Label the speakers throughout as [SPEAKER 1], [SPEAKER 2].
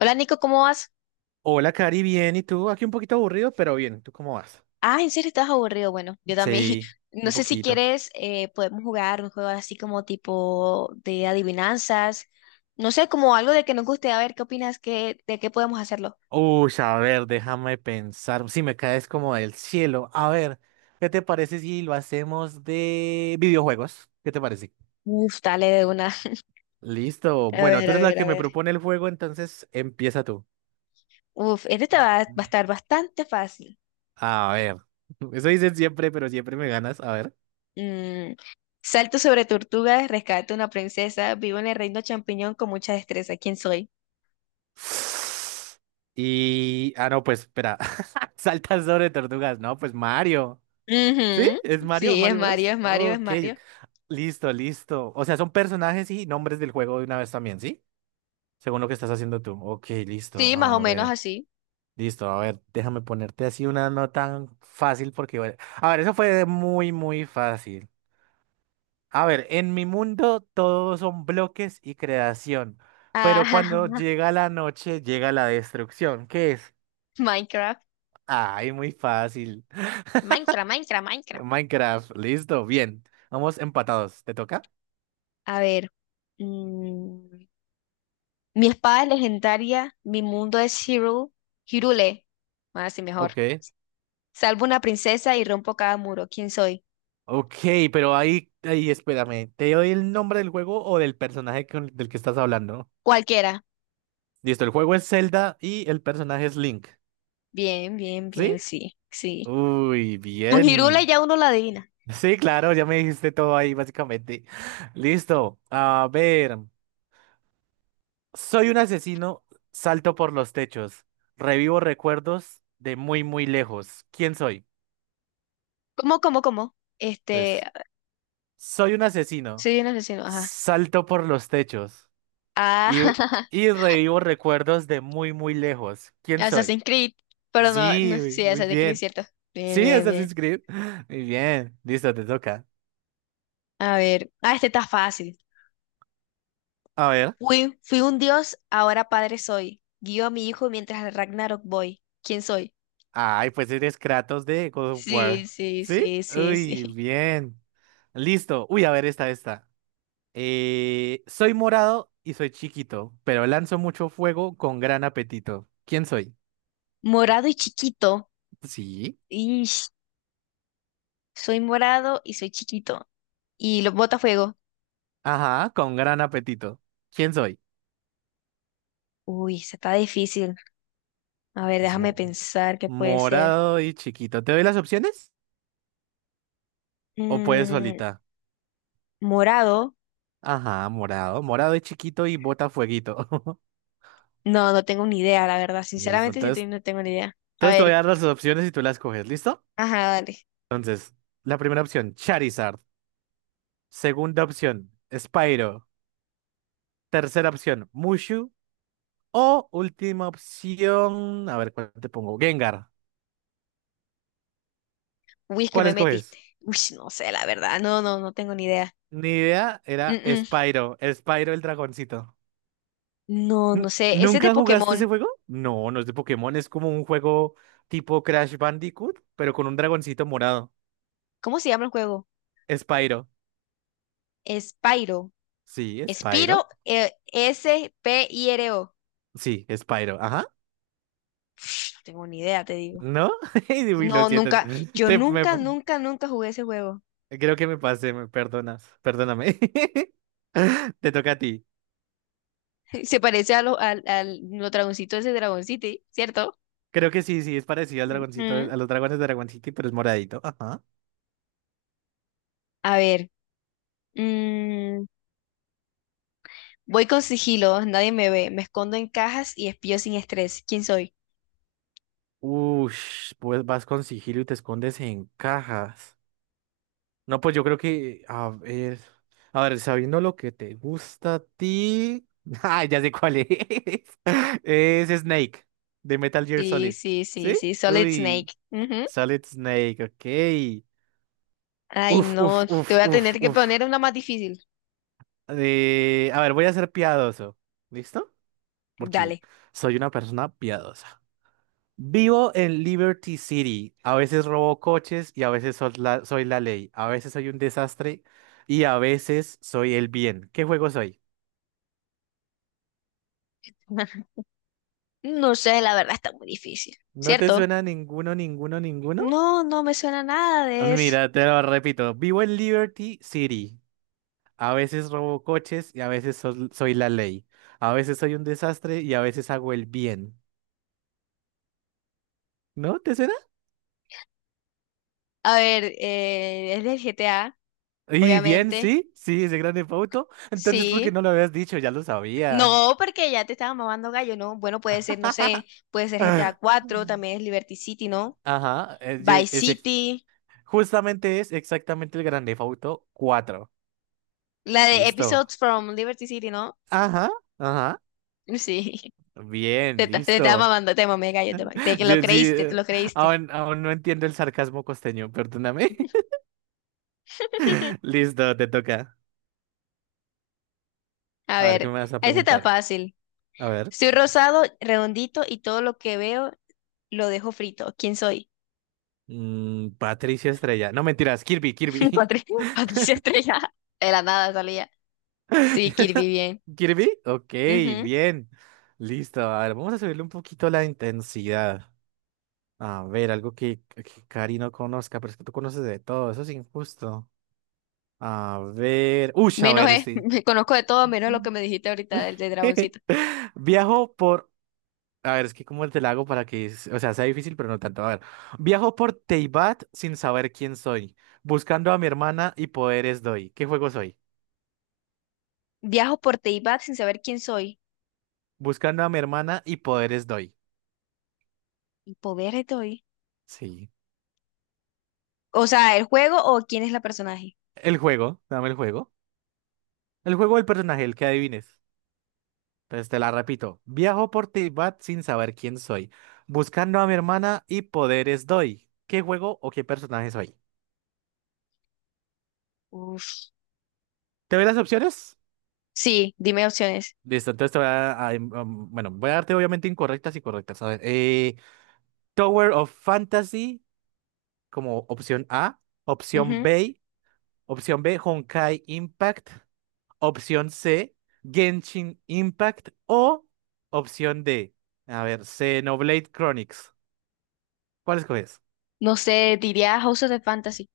[SPEAKER 1] Hola Nico, ¿cómo vas?
[SPEAKER 2] Hola, Cari, bien. ¿Y tú? Aquí un poquito aburrido, pero bien. ¿Tú cómo vas?
[SPEAKER 1] Ah, ¿en serio estás aburrido? Bueno, yo también.
[SPEAKER 2] Sí,
[SPEAKER 1] No
[SPEAKER 2] un
[SPEAKER 1] sé si
[SPEAKER 2] poquito.
[SPEAKER 1] quieres, podemos jugar un juego así como tipo de adivinanzas. No sé, como algo de que nos guste. A ver, ¿qué opinas? ¿Qué, de qué podemos hacerlo?
[SPEAKER 2] Uy, a ver, déjame pensar. Si me caes como del cielo. A ver, ¿qué te parece si lo hacemos de videojuegos? ¿Qué te parece?
[SPEAKER 1] Uf, dale de una.
[SPEAKER 2] Listo.
[SPEAKER 1] A
[SPEAKER 2] Bueno,
[SPEAKER 1] ver,
[SPEAKER 2] tú
[SPEAKER 1] a
[SPEAKER 2] eres la
[SPEAKER 1] ver,
[SPEAKER 2] que
[SPEAKER 1] a
[SPEAKER 2] me
[SPEAKER 1] ver.
[SPEAKER 2] propone el juego, entonces empieza tú.
[SPEAKER 1] Uf, este te va a
[SPEAKER 2] Mm.
[SPEAKER 1] estar bastante fácil.
[SPEAKER 2] A ver. Eso dicen siempre, pero siempre me ganas. A ver.
[SPEAKER 1] Mm, salto sobre tortugas, rescato una princesa, vivo en el reino champiñón con mucha destreza. ¿Quién soy?
[SPEAKER 2] Ah, no, pues espera. Saltas sobre tortugas. No, pues Mario. ¿Sí?
[SPEAKER 1] Ujú.
[SPEAKER 2] ¿Es Mario?
[SPEAKER 1] Sí, es
[SPEAKER 2] ¿Mario
[SPEAKER 1] Mario,
[SPEAKER 2] Bros?
[SPEAKER 1] es Mario, es
[SPEAKER 2] Ok,
[SPEAKER 1] Mario.
[SPEAKER 2] ok. Listo, listo. O sea, son personajes y nombres del juego de una vez también, ¿sí? Según lo que estás haciendo tú. Ok, listo.
[SPEAKER 1] Sí, más o
[SPEAKER 2] A
[SPEAKER 1] menos
[SPEAKER 2] ver,
[SPEAKER 1] así.
[SPEAKER 2] listo. A ver, déjame ponerte así una no tan fácil porque, bueno, a ver, eso fue muy, muy fácil. A ver, en mi mundo todos son bloques y creación, pero
[SPEAKER 1] Ajá.
[SPEAKER 2] cuando llega la noche llega la destrucción. ¿Qué es?
[SPEAKER 1] Minecraft.
[SPEAKER 2] Ay, muy fácil.
[SPEAKER 1] Minecraft, Minecraft, Minecraft.
[SPEAKER 2] Minecraft, listo, bien. Vamos empatados. ¿Te toca?
[SPEAKER 1] A ver. Mm, mi espada es legendaria, mi mundo es Hyrule. Hyrule. Más así mejor.
[SPEAKER 2] Ok.
[SPEAKER 1] Salvo una princesa y rompo cada muro. ¿Quién soy?
[SPEAKER 2] Ok, pero ahí, espérame, ¿te doy el nombre del juego o del personaje del que estás hablando?
[SPEAKER 1] Cualquiera.
[SPEAKER 2] Listo, el juego es Zelda y el personaje es Link,
[SPEAKER 1] Bien, bien,
[SPEAKER 2] ¿sí?
[SPEAKER 1] bien, sí, sí.
[SPEAKER 2] Uy,
[SPEAKER 1] Con Hyrule
[SPEAKER 2] bien.
[SPEAKER 1] ya uno la adivina.
[SPEAKER 2] Sí, claro, ya me dijiste todo ahí, básicamente. Listo, a ver. Soy un asesino, salto por los techos, revivo recuerdos de muy, muy lejos. ¿Quién soy?
[SPEAKER 1] ¿Cómo, cómo, cómo? Este,
[SPEAKER 2] Entonces, soy un asesino,
[SPEAKER 1] soy un asesino, ajá.
[SPEAKER 2] salto por los techos.
[SPEAKER 1] Ah,
[SPEAKER 2] Y, y revivo recuerdos de muy, muy lejos. ¿Quién soy?
[SPEAKER 1] Assassin's Creed. Pero no,
[SPEAKER 2] Sí,
[SPEAKER 1] no,
[SPEAKER 2] muy
[SPEAKER 1] sí,
[SPEAKER 2] muy
[SPEAKER 1] Assassin's Creed,
[SPEAKER 2] bien.
[SPEAKER 1] cierto. Bien,
[SPEAKER 2] Sí,
[SPEAKER 1] bien, bien.
[SPEAKER 2] Assassin's Creed. Muy bien. Listo, te toca.
[SPEAKER 1] A ver. Ah, este está fácil.
[SPEAKER 2] A ver.
[SPEAKER 1] Fui un dios, ahora padre soy. Guío a mi hijo mientras al Ragnarok voy. ¿Quién soy?
[SPEAKER 2] Ay, pues eres Kratos de God of War.
[SPEAKER 1] Sí, sí,
[SPEAKER 2] ¿Sí?
[SPEAKER 1] sí, sí,
[SPEAKER 2] Uy,
[SPEAKER 1] sí.
[SPEAKER 2] bien. Listo. Uy, a ver, esta, esta. Soy morado y soy chiquito, pero lanzo mucho fuego con gran apetito. ¿Quién soy?
[SPEAKER 1] Morado y chiquito.
[SPEAKER 2] Sí.
[SPEAKER 1] Ish, soy morado y soy chiquito. Y los botafuego.
[SPEAKER 2] Ajá, con gran apetito. ¿Quién soy?
[SPEAKER 1] Uy, se está difícil. A ver,
[SPEAKER 2] Es
[SPEAKER 1] déjame
[SPEAKER 2] mo-
[SPEAKER 1] pensar qué puede ser.
[SPEAKER 2] morado y chiquito. ¿Te doy las opciones? O puedes
[SPEAKER 1] Mm,
[SPEAKER 2] solita.
[SPEAKER 1] morado.
[SPEAKER 2] Ajá, morado. Morado es chiquito y bota fueguito.
[SPEAKER 1] No, no tengo ni idea, la verdad.
[SPEAKER 2] Listo.
[SPEAKER 1] Sinceramente, sí, te-
[SPEAKER 2] Entonces,
[SPEAKER 1] no tengo ni idea. A
[SPEAKER 2] entonces te voy a
[SPEAKER 1] ver,
[SPEAKER 2] dar las opciones y tú las coges. ¿Listo?
[SPEAKER 1] ajá, dale.
[SPEAKER 2] Entonces, la primera opción, Charizard. Segunda opción, Spyro. Tercera opción, Mushu. O última opción, a ver cuál te pongo, Gengar.
[SPEAKER 1] Uy, es que
[SPEAKER 2] ¿Cuál
[SPEAKER 1] me metiste.
[SPEAKER 2] escoges?
[SPEAKER 1] Uy, no sé, la verdad. No, no, no tengo ni idea.
[SPEAKER 2] Ni idea,
[SPEAKER 1] Mm,
[SPEAKER 2] era
[SPEAKER 1] mm.
[SPEAKER 2] Spyro. Spyro el dragoncito.
[SPEAKER 1] No, no sé. Ese es de
[SPEAKER 2] ¿Nunca jugaste ese
[SPEAKER 1] Pokémon.
[SPEAKER 2] juego? No, no es de Pokémon, es como un juego tipo Crash Bandicoot, pero con un dragoncito morado.
[SPEAKER 1] ¿Cómo se llama el juego?
[SPEAKER 2] Spyro.
[SPEAKER 1] Spyro.
[SPEAKER 2] Sí,
[SPEAKER 1] Spyro,
[SPEAKER 2] Spyro.
[SPEAKER 1] S-P-I-R-O.
[SPEAKER 2] Sí, Spyro. Ajá.
[SPEAKER 1] No tengo ni idea, te digo.
[SPEAKER 2] ¿No? Uy, lo
[SPEAKER 1] No,
[SPEAKER 2] siento.
[SPEAKER 1] nunca. Yo
[SPEAKER 2] Te- me-
[SPEAKER 1] nunca, nunca, nunca jugué ese juego.
[SPEAKER 2] creo que me pasé, me perdonas. Perdóname. Te toca a ti.
[SPEAKER 1] Se parece a lo, al, al, los dragoncitos de ese Dragon City, ¿cierto?
[SPEAKER 2] Creo que sí, sí, es parecido al dragoncito,
[SPEAKER 1] Ujú.
[SPEAKER 2] a los dragones de Dragon City, pero es moradito. Ajá.
[SPEAKER 1] A ver. Mm, voy con sigilo. Nadie me ve. Me escondo en cajas y espío sin estrés. ¿Quién soy?
[SPEAKER 2] Ush, pues vas con sigilo y te escondes en cajas. No, pues yo creo que, a ver, sabiendo lo que te gusta a ti. Ah, ya sé cuál es. Es Snake, de Metal Gear
[SPEAKER 1] Sí,
[SPEAKER 2] Solid.
[SPEAKER 1] sí, sí,
[SPEAKER 2] ¿Sí?
[SPEAKER 1] sí. Solid
[SPEAKER 2] Uy,
[SPEAKER 1] Snake. Ujú.
[SPEAKER 2] Solid Snake, ok.
[SPEAKER 1] Ay,
[SPEAKER 2] Uf,
[SPEAKER 1] no.
[SPEAKER 2] uf,
[SPEAKER 1] Te
[SPEAKER 2] uf,
[SPEAKER 1] voy a
[SPEAKER 2] uf,
[SPEAKER 1] tener que poner
[SPEAKER 2] uf.
[SPEAKER 1] una más difícil.
[SPEAKER 2] A ver, voy a ser piadoso. ¿Listo? Porque
[SPEAKER 1] Dale.
[SPEAKER 2] soy una persona piadosa. Vivo en Liberty City. A veces robo coches y a veces soy la ley. A veces soy un desastre y a veces soy el bien. ¿Qué juego soy?
[SPEAKER 1] No sé, la verdad está muy difícil,
[SPEAKER 2] ¿No te
[SPEAKER 1] ¿cierto?
[SPEAKER 2] suena ninguno, ninguno, ninguno?
[SPEAKER 1] No, no me suena nada de eso.
[SPEAKER 2] Mira, te lo repito. Vivo en Liberty City. A veces robo coches y a veces soy la ley. A veces soy un desastre y a veces hago el bien. ¿No te suena?
[SPEAKER 1] A ver, es del GTA,
[SPEAKER 2] Y bien,
[SPEAKER 1] obviamente.
[SPEAKER 2] sí, sí, ese grande Theft Auto. Entonces, ¿por qué
[SPEAKER 1] Sí.
[SPEAKER 2] no lo habías dicho? Ya lo sabías.
[SPEAKER 1] No, porque ya te estaba mamando gallo, ¿no? Bueno, puede ser, no sé, puede ser GTA 4 también es Liberty City, ¿no?
[SPEAKER 2] Ajá, es, yo-
[SPEAKER 1] Vice
[SPEAKER 2] es ex-
[SPEAKER 1] City,
[SPEAKER 2] justamente es exactamente el Grand Theft Auto 4.
[SPEAKER 1] la de
[SPEAKER 2] Listo.
[SPEAKER 1] Episodes from Liberty City, ¿no?
[SPEAKER 2] Ajá, ajá.
[SPEAKER 1] Sí,
[SPEAKER 2] Bien,
[SPEAKER 1] te, ta- te estaba
[SPEAKER 2] listo.
[SPEAKER 1] mamando, te mamé gallo, te, ma- te que lo
[SPEAKER 2] Yo sí,
[SPEAKER 1] creíste, te lo creíste.
[SPEAKER 2] aún no entiendo el sarcasmo costeño, perdóname. Listo, te toca.
[SPEAKER 1] A
[SPEAKER 2] A ver, ¿qué
[SPEAKER 1] ver,
[SPEAKER 2] me vas a
[SPEAKER 1] este está
[SPEAKER 2] preguntar?
[SPEAKER 1] fácil.
[SPEAKER 2] A ver.
[SPEAKER 1] Soy rosado, redondito y todo lo que veo lo dejo frito. ¿Quién soy?
[SPEAKER 2] Patricia Estrella. No mentiras, Kirby, Kirby.
[SPEAKER 1] Patri- Patricia Estrella. De la nada salía. Sí, Kirby, bien.
[SPEAKER 2] ¿Kirby? Ok,
[SPEAKER 1] Ujú.
[SPEAKER 2] bien. Listo. A ver, vamos a subirle un poquito la intensidad. A ver, algo que Cari no conozca, pero es que tú conoces de todo, eso es injusto. A ver, uy, a
[SPEAKER 1] Menos
[SPEAKER 2] ver,
[SPEAKER 1] es,
[SPEAKER 2] sí.
[SPEAKER 1] me conozco de todo, menos lo que me dijiste ahorita del de Dragoncito.
[SPEAKER 2] Viajo por, a ver, es que cómo te la hago para que, o sea, sea difícil, pero no tanto. A ver, viajo por Teibat sin saber quién soy, buscando a mi hermana y poderes doy. ¿Qué juego soy?
[SPEAKER 1] Viajo por Teyvat sin saber quién soy.
[SPEAKER 2] Buscando a mi hermana y poderes doy.
[SPEAKER 1] Y poder estoy.
[SPEAKER 2] Sí.
[SPEAKER 1] O sea, ¿el juego o quién es la personaje?
[SPEAKER 2] El juego, dame el juego. El juego del personaje, el que adivines. Entonces te la repito. Viajo por Tibat sin saber quién soy. Buscando a mi hermana y poderes doy. ¿Qué juego o qué personaje soy?
[SPEAKER 1] Uf.
[SPEAKER 2] ¿Te doy las opciones?
[SPEAKER 1] Sí, dime opciones.
[SPEAKER 2] Listo, entonces te voy a- em, um, bueno, voy a darte obviamente incorrectas y correctas. A ver, Tower of Fantasy como opción A,
[SPEAKER 1] Ujú.
[SPEAKER 2] Opción B, Honkai Impact, opción C, Genshin Impact o opción D, a ver, Xenoblade Chronicles. ¿Cuál escoges?
[SPEAKER 1] No sé, diría House of the Fantasy.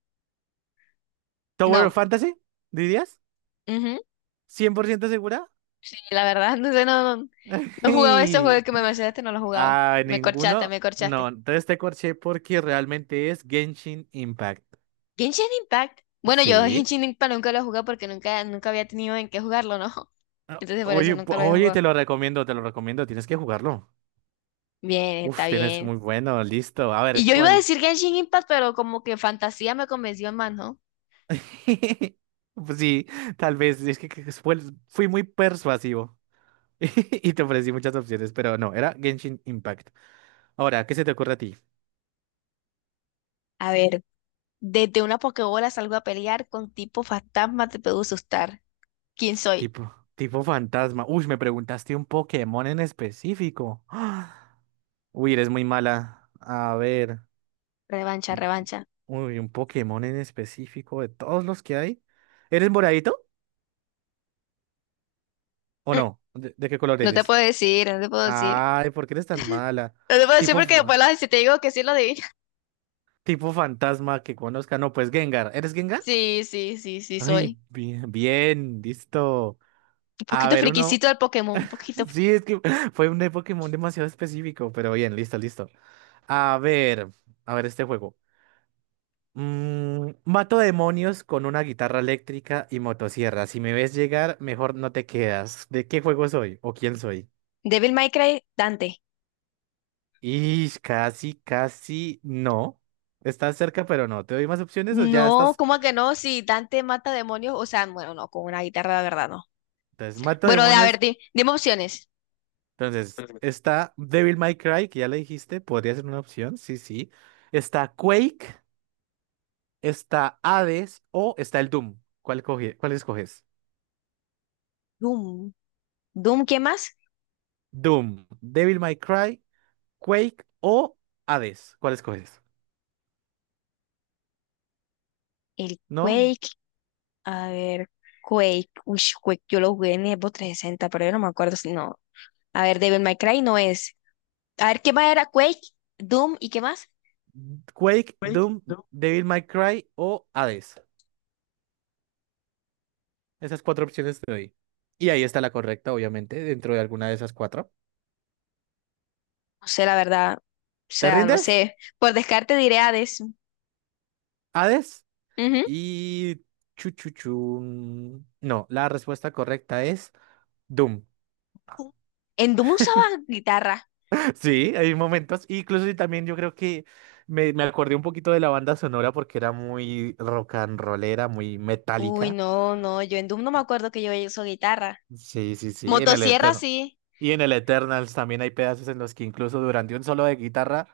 [SPEAKER 2] ¿Tower
[SPEAKER 1] No.
[SPEAKER 2] of Fantasy? ¿Dirías?
[SPEAKER 1] Ujú.
[SPEAKER 2] ¿Cien por ciento segura?
[SPEAKER 1] Sí, la verdad, no sé, no, no, no he jugado ese juego que me mencionaste, no lo he jugado.
[SPEAKER 2] Ah,
[SPEAKER 1] Me corchaste,
[SPEAKER 2] ninguno.
[SPEAKER 1] me
[SPEAKER 2] No,
[SPEAKER 1] corchaste.
[SPEAKER 2] entonces te corché porque realmente es Genshin Impact.
[SPEAKER 1] Genshin Impact. Bueno, yo
[SPEAKER 2] Sí.
[SPEAKER 1] Genshin Impact nunca lo he jugado porque nunca, nunca había tenido en qué jugarlo, ¿no?
[SPEAKER 2] Ah,
[SPEAKER 1] Entonces por eso
[SPEAKER 2] oye,
[SPEAKER 1] nunca lo había
[SPEAKER 2] oye,
[SPEAKER 1] jugado.
[SPEAKER 2] te lo recomiendo, tienes que jugarlo.
[SPEAKER 1] Bien, está
[SPEAKER 2] Uf, tienes
[SPEAKER 1] bien.
[SPEAKER 2] muy bueno, listo. A
[SPEAKER 1] Y
[SPEAKER 2] ver,
[SPEAKER 1] yo iba a
[SPEAKER 2] ¿cuál?
[SPEAKER 1] decir Genshin Impact, pero como que fantasía me convenció más, ¿no?
[SPEAKER 2] Pues sí, tal vez, es que fue- fui muy persuasivo. Y te ofrecí muchas opciones, pero no, era Genshin Impact. Ahora, ¿qué se te ocurre a ti?
[SPEAKER 1] A ver, desde una Pokébola salgo a pelear con tipo fantasma, te puedo asustar. ¿Quién soy?
[SPEAKER 2] Tipo fantasma. Uy, me preguntaste un Pokémon en específico. Uy, eres muy mala. A ver,
[SPEAKER 1] Revancha, revancha.
[SPEAKER 2] uy, un Pokémon en específico de todos los que hay. ¿Eres moradito o
[SPEAKER 1] Mm,
[SPEAKER 2] no? ¿De qué color
[SPEAKER 1] no te
[SPEAKER 2] eres?
[SPEAKER 1] puedo decir, no te puedo decir.
[SPEAKER 2] Ay, ¿por qué eres tan mala?
[SPEAKER 1] No te puedo decir
[SPEAKER 2] Tipo,
[SPEAKER 1] porque después
[SPEAKER 2] fa-
[SPEAKER 1] lo- si te digo que sí lo adivinas.
[SPEAKER 2] tipo fantasma que conozca. No, pues Gengar. ¿Eres Gengar?
[SPEAKER 1] Sí, sí, sí, sí
[SPEAKER 2] Ay,
[SPEAKER 1] soy.
[SPEAKER 2] bien, bien, listo.
[SPEAKER 1] Un
[SPEAKER 2] A
[SPEAKER 1] poquito
[SPEAKER 2] ver, uno.
[SPEAKER 1] friquisito del Pokémon, un poquito.
[SPEAKER 2] Sí, es que fue un de Pokémon demasiado específico, pero bien, listo, listo. A ver, a ver este juego. Mm, mato demonios con una guitarra eléctrica y motosierra. Si me ves llegar, mejor no te quedas. ¿De qué juego soy o quién soy?
[SPEAKER 1] Devil May Cry, Dante.
[SPEAKER 2] Y casi, casi no. Estás cerca, pero no. ¿Te doy más opciones o ya
[SPEAKER 1] No,
[SPEAKER 2] estás?
[SPEAKER 1] ¿cómo que no? Si Dante mata demonios, o sea, bueno, no, con una guitarra la verdad no.
[SPEAKER 2] Entonces, mato
[SPEAKER 1] Bueno, de, a ver,
[SPEAKER 2] demonios.
[SPEAKER 1] di- dime opciones.
[SPEAKER 2] Entonces, está Devil May Cry, que ya le dijiste, podría ser una opción. Sí, sí. Está Quake, está Hades o está el Doom. ¿Cuál escoges?
[SPEAKER 1] Doom. Doom, ¿qué más?
[SPEAKER 2] Doom, Devil May Cry, Quake o Hades. ¿Cuál escoges?
[SPEAKER 1] El
[SPEAKER 2] ¿No?
[SPEAKER 1] Quake. A ver, Quake. Uy, Quake, yo lo jugué en Xbox 360, pero yo no me acuerdo si no. A ver, Devil May Cry no es. A ver, ¿qué más era Quake? Doom, ¿y qué más?
[SPEAKER 2] Quake,
[SPEAKER 1] Quake,
[SPEAKER 2] Doom,
[SPEAKER 1] Doom.
[SPEAKER 2] Devil May Cry o Hades. Esas cuatro opciones te doy. Y ahí está la correcta, obviamente, dentro de alguna de esas cuatro.
[SPEAKER 1] No sé, la verdad. O
[SPEAKER 2] ¿Te
[SPEAKER 1] sea, no
[SPEAKER 2] rindes?
[SPEAKER 1] sé. Por descarte diré Hades.
[SPEAKER 2] Hades
[SPEAKER 1] Ujú.
[SPEAKER 2] y chuchuchun. No, la respuesta correcta es Doom.
[SPEAKER 1] En Doom usaba guitarra.
[SPEAKER 2] Sí, hay momentos. Incluso y también yo creo que me acordé un poquito de la banda sonora porque era muy rock and rollera, muy
[SPEAKER 1] Uy,
[SPEAKER 2] metálica.
[SPEAKER 1] no, no, yo en Doom no me acuerdo que yo uso guitarra.
[SPEAKER 2] Sí, sí, sí, en el
[SPEAKER 1] Motosierra
[SPEAKER 2] Eterno.
[SPEAKER 1] sí,
[SPEAKER 2] Y en el Eternals también hay pedazos en los que incluso durante un solo de guitarra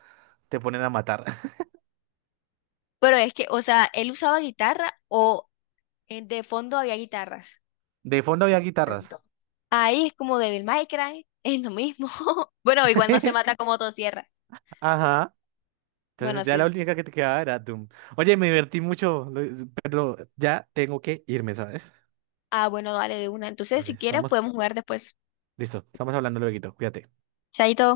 [SPEAKER 2] te ponen a matar.
[SPEAKER 1] pero es que, o sea, él usaba guitarra o en- de fondo había guitarras.
[SPEAKER 2] De fondo había guitarras.
[SPEAKER 1] Ahí es como Devil May Cry, es lo mismo. Bueno, igual no se mata con motosierra.
[SPEAKER 2] Ajá.
[SPEAKER 1] Bueno,
[SPEAKER 2] Entonces ya
[SPEAKER 1] sí.
[SPEAKER 2] la única que te quedaba era Doom. Oye, me divertí mucho, pero ya tengo que irme, ¿sabes?
[SPEAKER 1] Ah, bueno, dale de una. Entonces,
[SPEAKER 2] Vale,
[SPEAKER 1] si quieres,
[SPEAKER 2] estamos...
[SPEAKER 1] podemos jugar después.
[SPEAKER 2] Listo, estamos hablando luego, cuídate.
[SPEAKER 1] Chaito.